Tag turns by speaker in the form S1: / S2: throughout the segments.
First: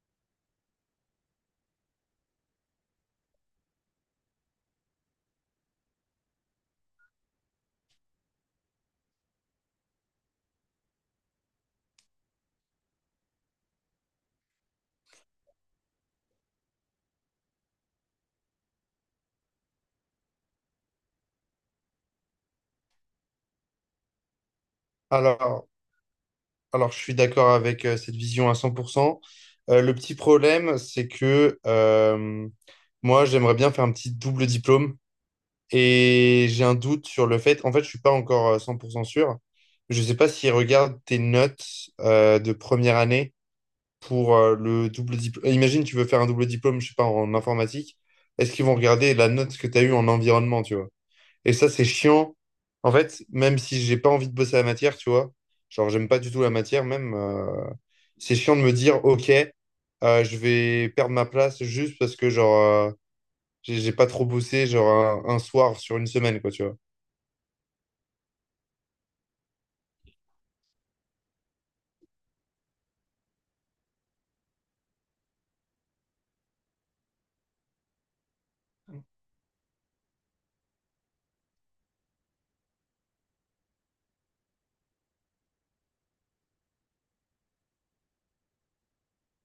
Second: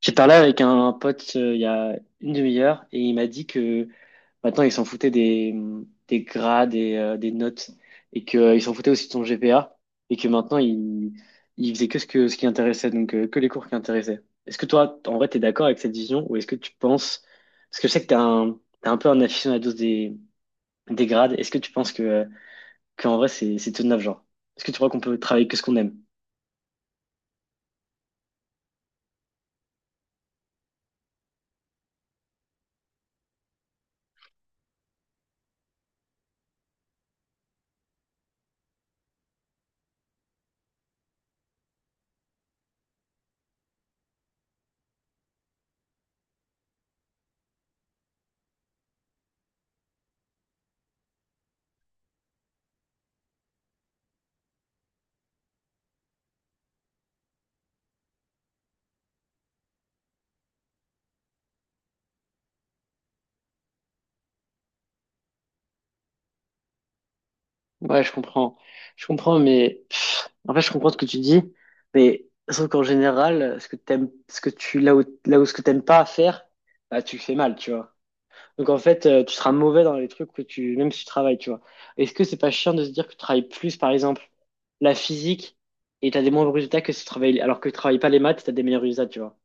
S1: J'ai parlé avec un pote il y a une demi-heure et il m'a dit que maintenant ils s'en foutaient des grades et des notes et que il s'en foutaient aussi de son GPA et que maintenant ils faisaient que ce qui intéressait donc que les cours qui intéressaient. Est-ce que toi en vrai t'es d'accord avec cette vision ou est-ce que tu penses parce que je sais que t'es un peu un aficionado des grades. Est-ce que tu penses que qu'en vrai c'est tout neuf genre? Est-ce que tu crois qu'on peut travailler que ce
S2: Alors,
S1: qu'on aime?
S2: alors, je suis d'accord avec cette vision à 100%. Le petit problème, c'est que moi, j'aimerais bien faire un petit double diplôme et j'ai un doute sur le fait. En fait, je suis pas encore 100% sûr. Je sais pas s'ils regardent tes notes de première année pour le double diplôme. Imagine, tu veux faire un double diplôme, je sais pas, en informatique. Est-ce qu'ils vont regarder la note que tu as eue en environnement, tu vois? Et ça, c'est chiant. En fait, même si j'ai pas envie de bosser la matière, tu vois, genre, j'aime pas du tout la matière, même, c'est chiant de me dire, OK, je vais perdre ma place juste parce que, genre, euh, j'ai pas trop bossé, genre, un soir sur une semaine, quoi, tu vois.
S1: Ouais, je comprends. Je comprends, mais pff, en fait, je comprends ce que tu dis. Mais sauf qu'en général, ce que t'aimes, là où ce que t'aimes pas à faire, bah, tu le fais mal, tu vois. Donc en fait, tu seras mauvais dans les trucs que tu, même si tu travailles, tu vois. Est-ce que c'est pas chiant de se dire que tu travailles plus, par exemple, la physique et t'as des moins bons résultats que si tu travailles, alors que tu travailles pas les maths, t'as des meilleurs résultats, tu vois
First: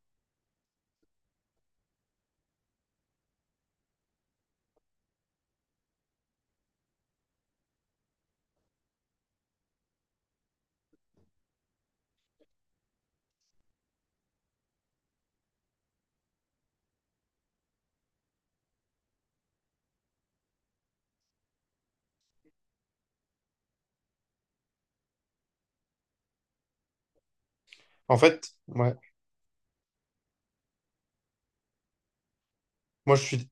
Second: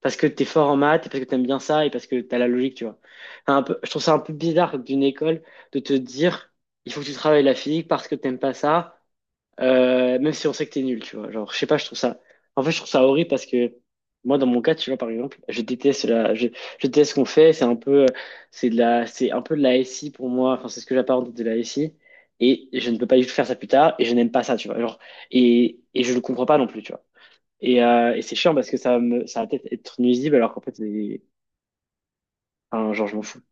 S1: parce que t'es fort en maths, et parce que t'aimes bien ça, et parce que t'as la logique, tu vois. Enfin, un peu, je trouve ça un peu bizarre d'une école de te dire, il faut que tu travailles la physique parce que t'aimes pas ça, même si on sait que t'es nul, tu vois. Genre, je sais pas, je trouve ça, en fait, je trouve ça horrible parce que moi, dans mon cas, tu vois, par exemple, je déteste ce qu'on fait, c'est un peu, c'est un peu de la SI pour moi, enfin, c'est ce que j'apparente de la SI, et je ne peux pas du tout faire ça plus tard, et je n'aime pas ça, tu vois. Genre, et je le comprends pas non plus, tu vois. Et, euh,
S2: En
S1: et c'est
S2: fait,
S1: chiant parce que
S2: ouais.
S1: ça va peut-être être nuisible alors qu'en fait, enfin, genre, je
S2: Moi,
S1: m'en
S2: je
S1: fous.
S2: suis,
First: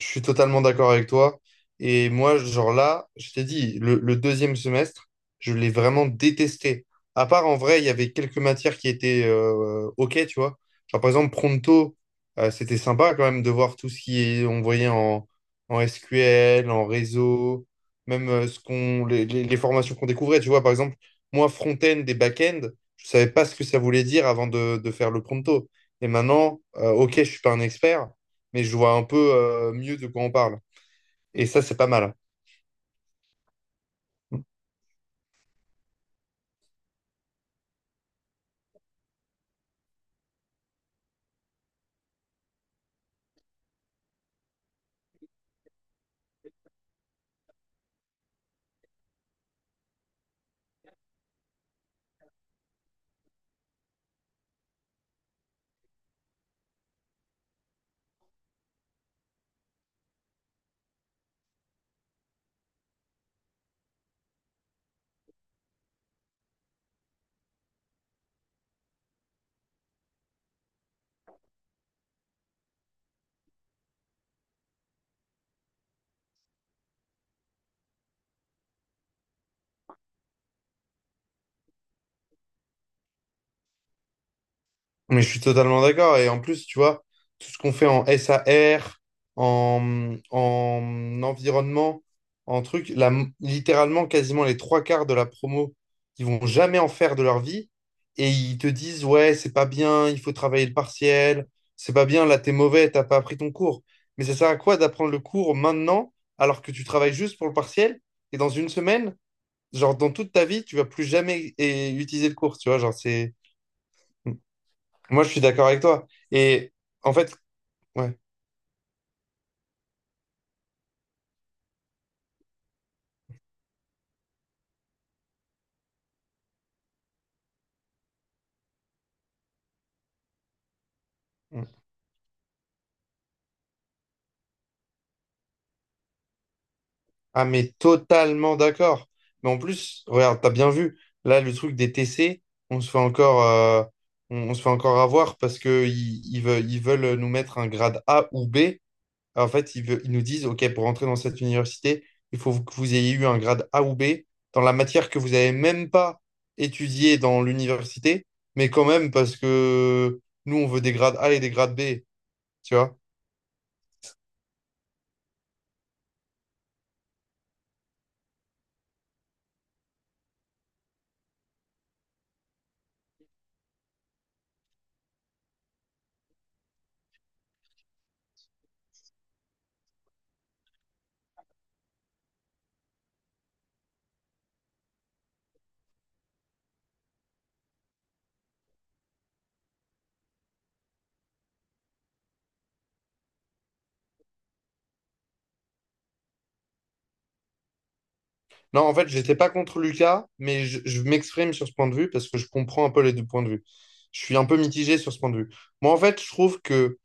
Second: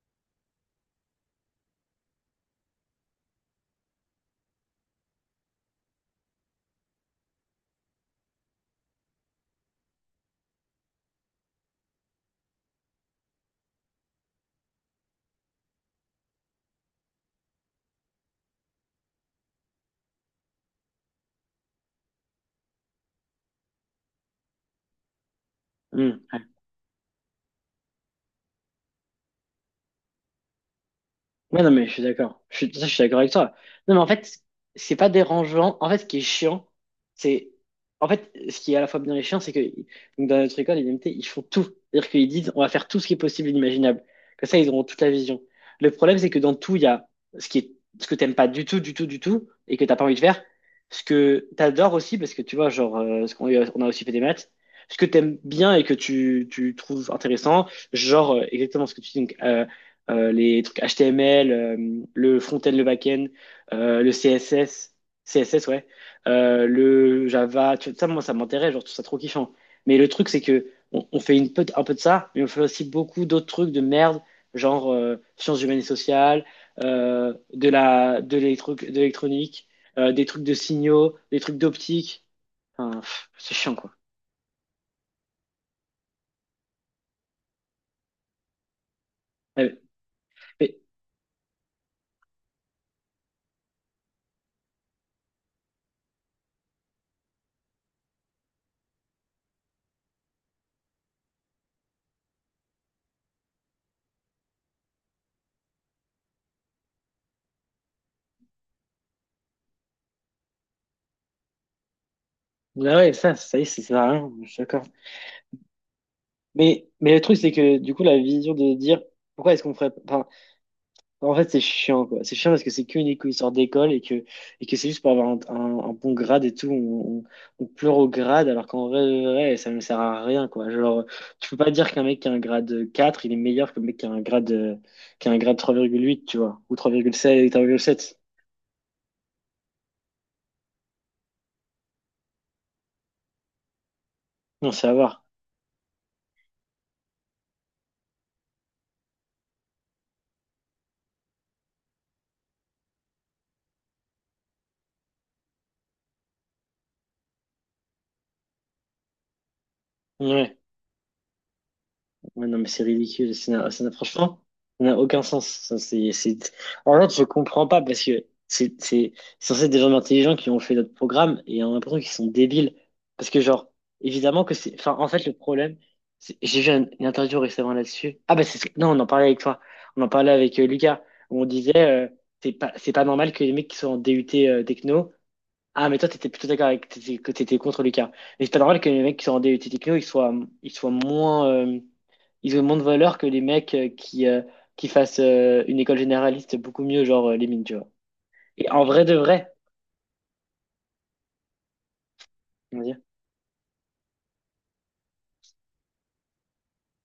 S2: je suis totalement d'accord avec toi. Et moi, genre là, je t'ai dit, le deuxième semestre, je l'ai vraiment détesté. À part, en vrai, il y avait quelques matières qui étaient OK, tu vois. Genre, par exemple, Pronto, c'était sympa quand même de voir tout ce qui est, on voyait en SQL, en réseau, même ce qu'on, les, les formations qu'on découvrait. Tu vois, par exemple, moi, front-end et back-end, je savais pas ce que ça voulait dire avant de faire le Pronto. Et
S1: Hmm.
S2: maintenant, OK, je suis pas un expert mais je vois un peu mieux de quoi on parle. Et
S1: Ouais,
S2: ça,
S1: non,
S2: c'est
S1: mais
S2: pas
S1: je suis
S2: mal.
S1: d'accord. Je suis d'accord avec toi. Non, mais en fait, c'est pas dérangeant. En fait, ce qui est chiant, c'est. En fait, ce qui est à la fois bien et chiant, c'est que donc, dans notre école, les MT, ils font tout. C'est-à-dire qu'ils disent, on va faire tout ce qui est possible et inimaginable. Comme ça, ils auront toute la vision. Le problème, c'est que dans tout, il y a ce qui est, ce que t'aimes pas du tout, du tout, du tout, et que t'as pas envie de faire. Ce que t'adores aussi, parce que tu vois, genre, ce qu'on on a aussi fait des maths. Ce que t'aimes bien et que tu trouves intéressant, genre, exactement ce que tu dis, donc, les trucs HTML, le front-end, le back-end, le CSS, ouais, le Java, tu vois, ça, moi, ça m'intéresse, genre, je trouve ça trop kiffant. Mais le truc, c'est que on fait un peu de ça, mais on fait aussi beaucoup d'autres trucs de merde, genre sciences humaines et sociales, de l'électronique, des trucs de signaux, des trucs d'optique. Enfin, pff, c'est chiant, quoi.
S2: Mais je suis totalement d'accord. Et en plus, tu vois, tout ce qu'on fait en SAR,
S1: Ouais,
S2: en,
S1: mais-
S2: en environnement, en truc, la, littéralement, quasiment les trois quarts de la promo, ils vont jamais en faire de leur vie. Et ils te disent, ouais, c'est pas bien, il faut travailler le partiel, c'est pas bien, là, t'es mauvais, t'as pas appris ton cours. Mais ça sert à quoi d'apprendre le cours maintenant, alors que tu travailles juste pour le partiel, et dans une semaine, genre, dans toute ta vie, tu vas plus jamais utiliser de cours, tu vois. Genre,
S1: ah ouais,
S2: c'est.
S1: ça y est, c'est ça, sert à rien, je suis d'accord.
S2: Moi, je suis d'accord avec toi. Et
S1: Mais,
S2: en
S1: mais le
S2: fait,
S1: truc, c'est que du coup, la
S2: ouais.
S1: vision de dire pourquoi est-ce qu'on ferait. Enfin, en fait, c'est chiant, quoi. C'est chiant parce que c'est qu'une histoire d'école et que c'est juste pour avoir un bon grade et tout. On pleure au grade alors qu'en vrai, de vrai, ça ne sert à rien, quoi. Genre, tu peux pas dire qu'un mec qui a un grade 4 il est meilleur qu'un mec qui a un grade 3,8 tu vois, ou
S2: Ah,
S1: trois
S2: mais
S1: virgule sept
S2: totalement d'accord. Mais en plus, regarde, t'as bien vu, là, le truc des TC, on se fait encore, on se fait
S1: Non, c'est à
S2: encore
S1: voir.
S2: avoir parce que ils veulent nous mettre un grade A ou B. En fait, ils nous disent, OK, pour entrer dans cette université, il faut que vous ayez eu un grade A ou B dans la matière que vous n'avez même pas étudiée dans l'université, mais quand même, parce que nous,
S1: Ouais.
S2: on veut des grades A et des grades B,
S1: Ouais, non, mais
S2: tu
S1: c'est
S2: vois.
S1: ridicule. Ça n'a- franchement, ça n'a aucun sens. Ça, c'est... En fait, je comprends pas parce que c'est censé être des gens intelligents qui ont fait notre programme et on a l'impression qu'ils sont débiles. Parce que, genre, évidemment que c'est. Enfin, en fait, le problème, j'ai vu une interview récemment là-dessus. Ah, bah, non, on en parlait avec toi. On en parlait avec Lucas, où on disait c'est pas normal que les mecs qui sont en DUT techno. Ah, mais toi, t'étais plutôt d'accord avec. Que t'étais contre Lucas. Mais c'est pas normal que les mecs qui sont en DUT techno, ils soient moins. Ils ont moins de valeur que les mecs qui fassent une école généraliste beaucoup mieux, genre les mines, tu vois. Et
S2: Non,
S1: en
S2: en
S1: vrai
S2: fait,
S1: de
S2: j'étais pas
S1: vrai,
S2: contre Lucas, mais je m'exprime sur ce point de vue parce que je
S1: on va
S2: comprends un
S1: dire.
S2: peu les deux points de vue. Je suis un peu mitigé sur ce point de vue. Moi, en fait, je trouve que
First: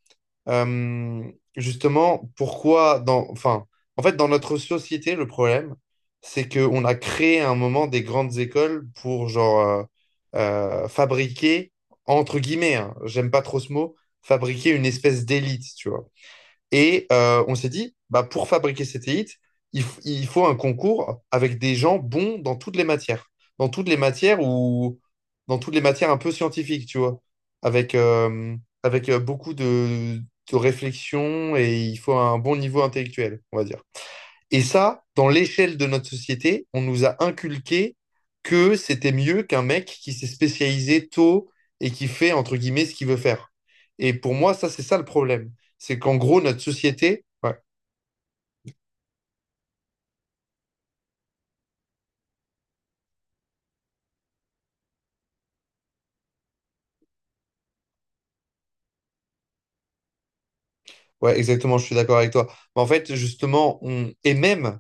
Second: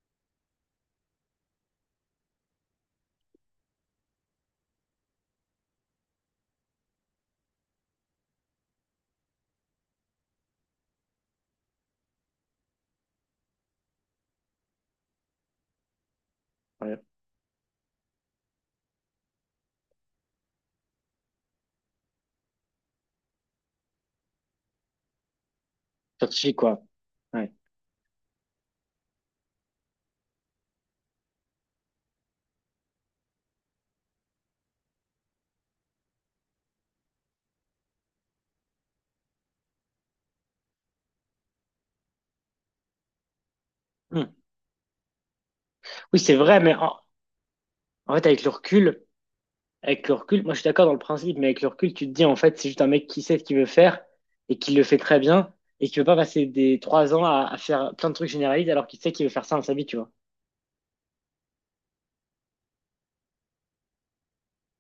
S2: euh, justement, pourquoi dans, enfin, en fait, dans notre société, le problème, c'est qu'on a créé à un moment des grandes écoles pour genre fabriquer, entre guillemets, hein, j'aime pas trop ce mot, fabriquer une espèce d'élite, tu vois.
S1: Ouais.
S2: Et on s'est dit, bah, pour fabriquer cet hits, il faut un concours avec des gens bons dans toutes les matières. Dans toutes les matières ou dans toutes les matières un peu
S1: Scientifique, quoi.
S2: scientifiques, tu vois.
S1: Ouais.
S2: Avec, euh, avec beaucoup de réflexion et il faut un bon niveau intellectuel, on va dire. Et ça, dans l'échelle de notre société, on nous a inculqué que c'était mieux qu'un mec qui s'est spécialisé tôt et qui fait, entre guillemets, ce qu'il veut faire. Et
S1: Hmm.
S2: pour moi, ça, c'est ça le problème. C'est qu'en
S1: Oui, c'est
S2: gros,
S1: vrai,
S2: notre
S1: mais en,
S2: société... Ouais.
S1: en fait, avec le recul, moi je suis d'accord dans le principe, mais avec le recul, tu te dis, en fait, c'est juste un mec qui sait ce qu'il veut faire et qui le fait très bien et qui veut pas passer des 3 ans à faire plein de trucs généralistes alors qu'il sait qu'il veut faire ça dans sa vie, tu vois.
S2: Ouais, exactement, je suis d'accord avec toi. Mais en fait, justement, on... et même,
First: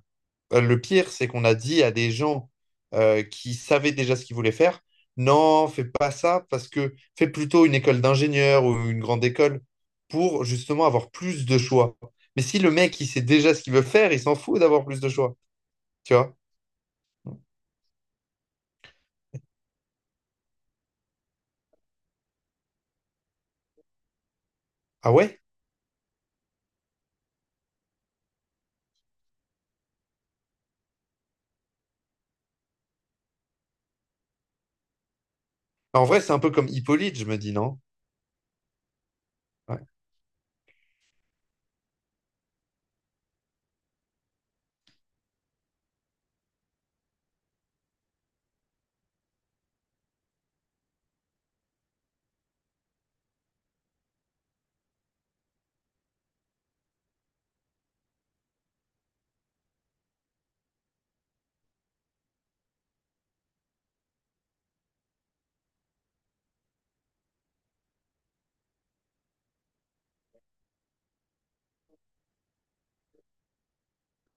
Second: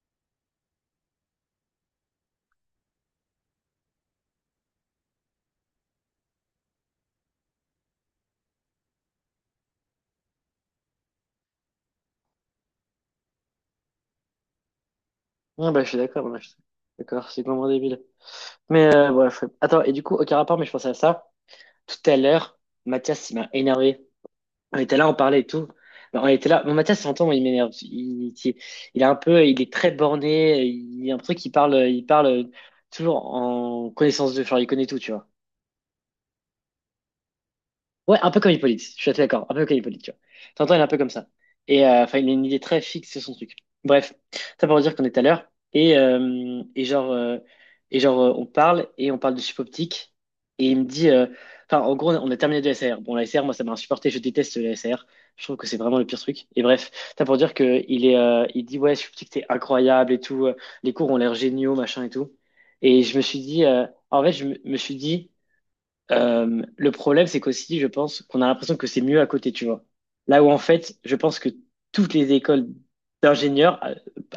S2: Le pire, c'est qu'on a dit à des gens qui savaient déjà ce qu'ils voulaient faire, non, fais pas ça parce que fais plutôt une école d'ingénieur ou une grande école pour justement avoir plus de choix. Mais si le mec, il sait déjà ce qu'il veut faire, il s'en fout d'avoir plus de choix.
S1: Ouais, bah je suis
S2: Tu
S1: d'accord,
S2: vois?
S1: moi, je suis d'accord, c'est complètement débile. Mais bref, attends, et du coup, aucun rapport, mais je pensais à ça tout à l'heure, Mathias, il m'a énervé. On était là,
S2: Ah
S1: on
S2: ouais?
S1: parlait et tout. Ben, on était là. Bon, Mathias, j'entends, moi, il m'énerve. Il est un peu, il est très borné. Il y a un truc, il parle toujours en connaissance de genre, il connaît tout, tu vois.
S2: Bah, en vrai, c'est un peu comme Hippolyte, je me dis, non?
S1: Ouais, un peu comme Hippolyte, je suis assez d'accord, un peu comme
S2: Ouais.
S1: Hippolyte, tu vois. T'entends, il est un peu comme ça. Et enfin, il a une idée très fixe sur son truc. Bref, ça pour dire qu'on est à l'heure. On parle de chip optique. Et il me dit, enfin, en gros, on a terminé de la SAR. Bon, la SAR, moi, ça m'a insupporté, je déteste la SAR. Je trouve que c'est vraiment le pire truc. Et bref, ça pour dire que il dit, ouais, chip optique, c'est incroyable et tout. Les cours ont l'air géniaux, machin et tout. Et je me suis dit, en fait, je me me suis dit, le problème, c'est qu'aussi, je pense qu'on a l'impression que c'est mieux à côté, tu vois. Là où en fait, je pense que toutes les écoles d'ingénieurs,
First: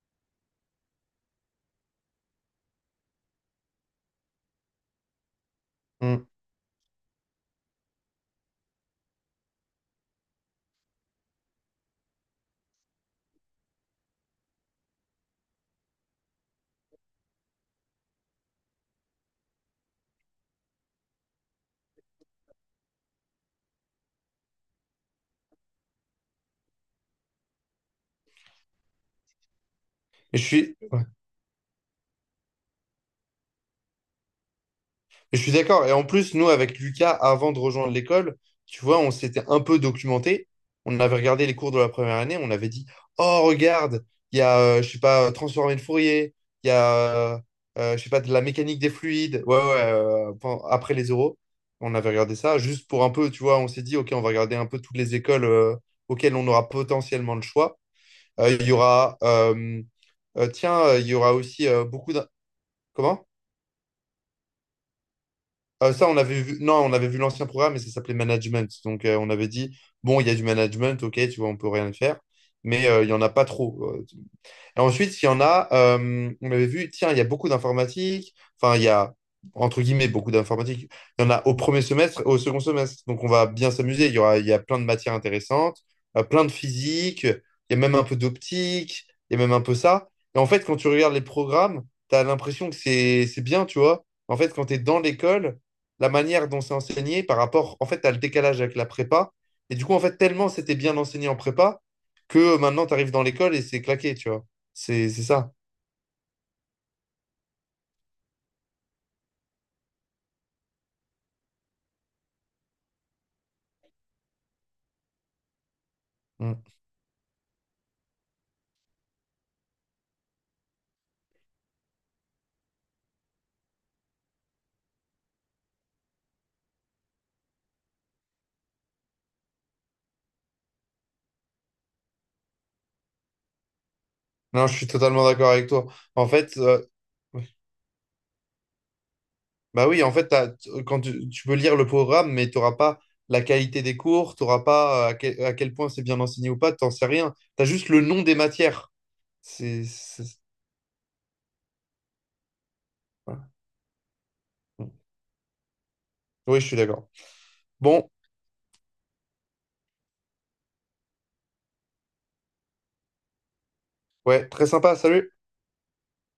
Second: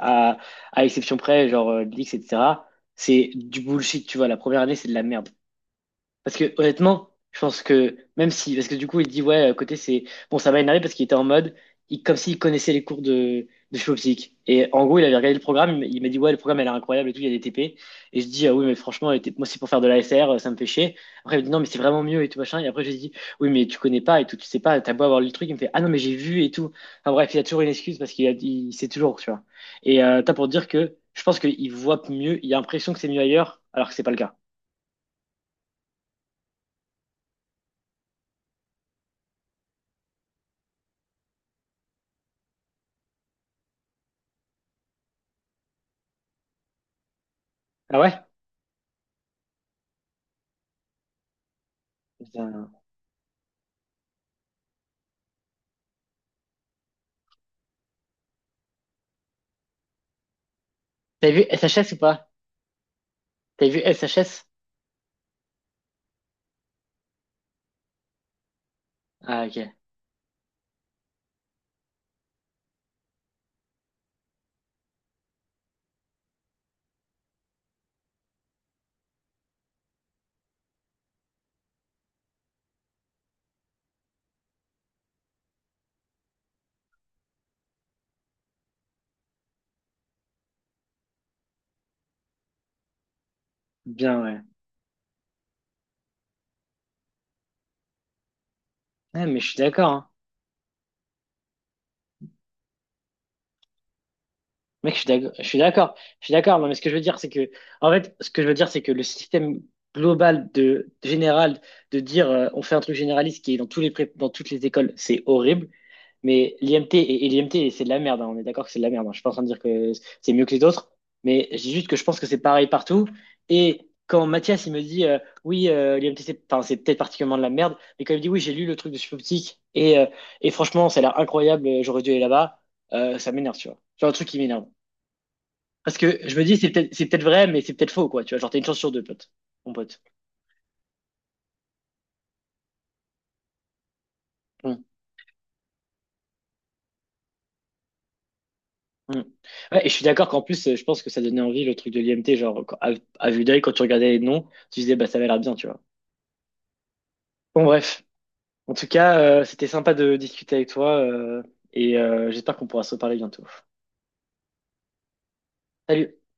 S1: à, à, à exception près, genre l'IX, etc., c'est du bullshit, tu vois. La première année, c'est de la merde.
S2: Mm.
S1: Parce que honnêtement, je pense que même si, parce que du coup, il dit ouais, à côté c'est bon, ça m'a énervé parce qu'il était en mode, comme s'il connaissait les cours de philo psych. Et en gros, il avait regardé le programme, il m'a dit ouais, le programme elle est incroyable et tout, il y a des TP. Et je dis ah oui, mais franchement, les TP moi c'est pour faire de la l'ASR, ça me fait chier. Après il me dit non, mais c'est vraiment mieux et tout machin. Et après je lui dis oui, mais tu connais pas et tout, tu sais pas, t'as beau avoir lu le truc, il me fait ah non, mais j'ai vu et tout. Enfin bref, il a toujours une excuse parce qu'il a, il sait toujours, tu vois. Et t'as
S2: Et je
S1: pour dire
S2: suis...
S1: que je pense qu'il voit mieux, il a l'impression que c'est mieux ailleurs, alors que c'est pas le cas.
S2: Je suis d'accord. Et en plus, nous, avec Lucas, avant de rejoindre l'école, tu vois, on s'était un peu documenté. On avait regardé les cours de la première année. On avait dit, oh, regarde, il y a, je sais pas, transformer de Fourier. Il y a,
S1: Ah
S2: je sais
S1: ouais?
S2: pas, de la mécanique des fluides. Ouais, ouais, après les euros. On avait regardé ça
S1: Putain.
S2: juste pour un peu, tu vois, on s'est dit, OK, on va regarder un peu toutes les écoles auxquelles on aura potentiellement le choix. Il y aura, tiens, il y
S1: T'as
S2: aura
S1: vu S
S2: aussi
S1: H S ou
S2: beaucoup d'un...
S1: pas?
S2: Comment?
S1: T'as vu SHS.
S2: Ça, on avait vu, non, on avait vu l'ancien programme et ça s'appelait management. Donc, on
S1: Ah
S2: avait
S1: ok,
S2: dit, bon, il y a du management, ok, tu vois, on peut rien faire, mais il y en a pas trop. Et ensuite, il y en a, on avait vu, tiens, il y a beaucoup d'informatique, enfin, il y a, entre guillemets, beaucoup d'informatique. Il y en a au premier semestre et au second semestre. Donc, on va bien s'amuser. Il y aura, il y a plein de matières intéressantes, plein de physique, il y a même un peu d'optique, il y a même un peu ça. Et en fait, quand tu regardes les programmes, tu as l'impression que c'est bien, tu vois.
S1: bien
S2: En
S1: ouais.
S2: fait, quand tu es dans l'école, la manière dont c'est enseigné par rapport, en fait, tu as le décalage avec la
S1: Ouais,
S2: prépa.
S1: mais je suis
S2: Et du
S1: d'accord.
S2: coup, en
S1: Hein.
S2: fait, tellement c'était bien enseigné en prépa que maintenant, tu arrives dans l'école et c'est claqué, tu vois.
S1: Mec, je suis
S2: C'est
S1: d'accord, je
S2: ça.
S1: suis d'accord, je suis d'accord. Non, mais ce que je veux dire, c'est que, en fait, ce que je veux dire, c'est que le système global de général de dire on fait un truc généraliste qui est dans dans toutes les écoles, c'est horrible. Mais
S2: Mm.
S1: l'IMT et l'IMT, c'est de la merde. Hein. On est d'accord que c'est de la merde. Hein. Je suis pas en train de dire que c'est mieux que les autres, mais je dis juste que je pense que c'est pareil partout. Et quand Mathias il me dit oui, l'IMT, c'est, enfin, c'est peut-être particulièrement de la merde, mais quand il me dit oui, j'ai lu le truc de Supoptique et franchement, ça a l'air incroyable. J'aurais dû aller là-bas. Ça m'énerve, tu vois. C'est un truc qui m'énerve.
S2: Non, je suis totalement d'accord avec toi.
S1: Parce que
S2: En
S1: je me dis,
S2: fait,
S1: c'est peut-être vrai,
S2: oui.
S1: mais c'est peut-être faux, quoi. Tu vois, genre, t'as une chance sur deux, pote. Mon
S2: Bah
S1: pote.
S2: oui, en fait, quand tu peux lire le programme, mais tu n'auras pas la qualité des cours, tu n'auras
S1: Mm,
S2: pas à quel point c'est bien enseigné ou pas, t'en sais rien. Tu as juste le nom des matières.
S1: mm.
S2: C'est,
S1: Ouais, et je suis d'accord
S2: c'est-
S1: qu'en plus, je pense que ça donnait envie le truc de l'IMT, genre, à vue
S2: voilà.
S1: d'œil, quand tu regardais les noms, tu
S2: Mm.
S1: disais, bah, ça avait l'air bien, tu vois.
S2: Oui, je suis d'accord.
S1: Bon, bref.
S2: Bon,
S1: En tout cas, c'était sympa de discuter avec toi, et j'espère qu'on pourra se reparler bientôt.
S2: ouais, très sympa, salut.
S1: Salut!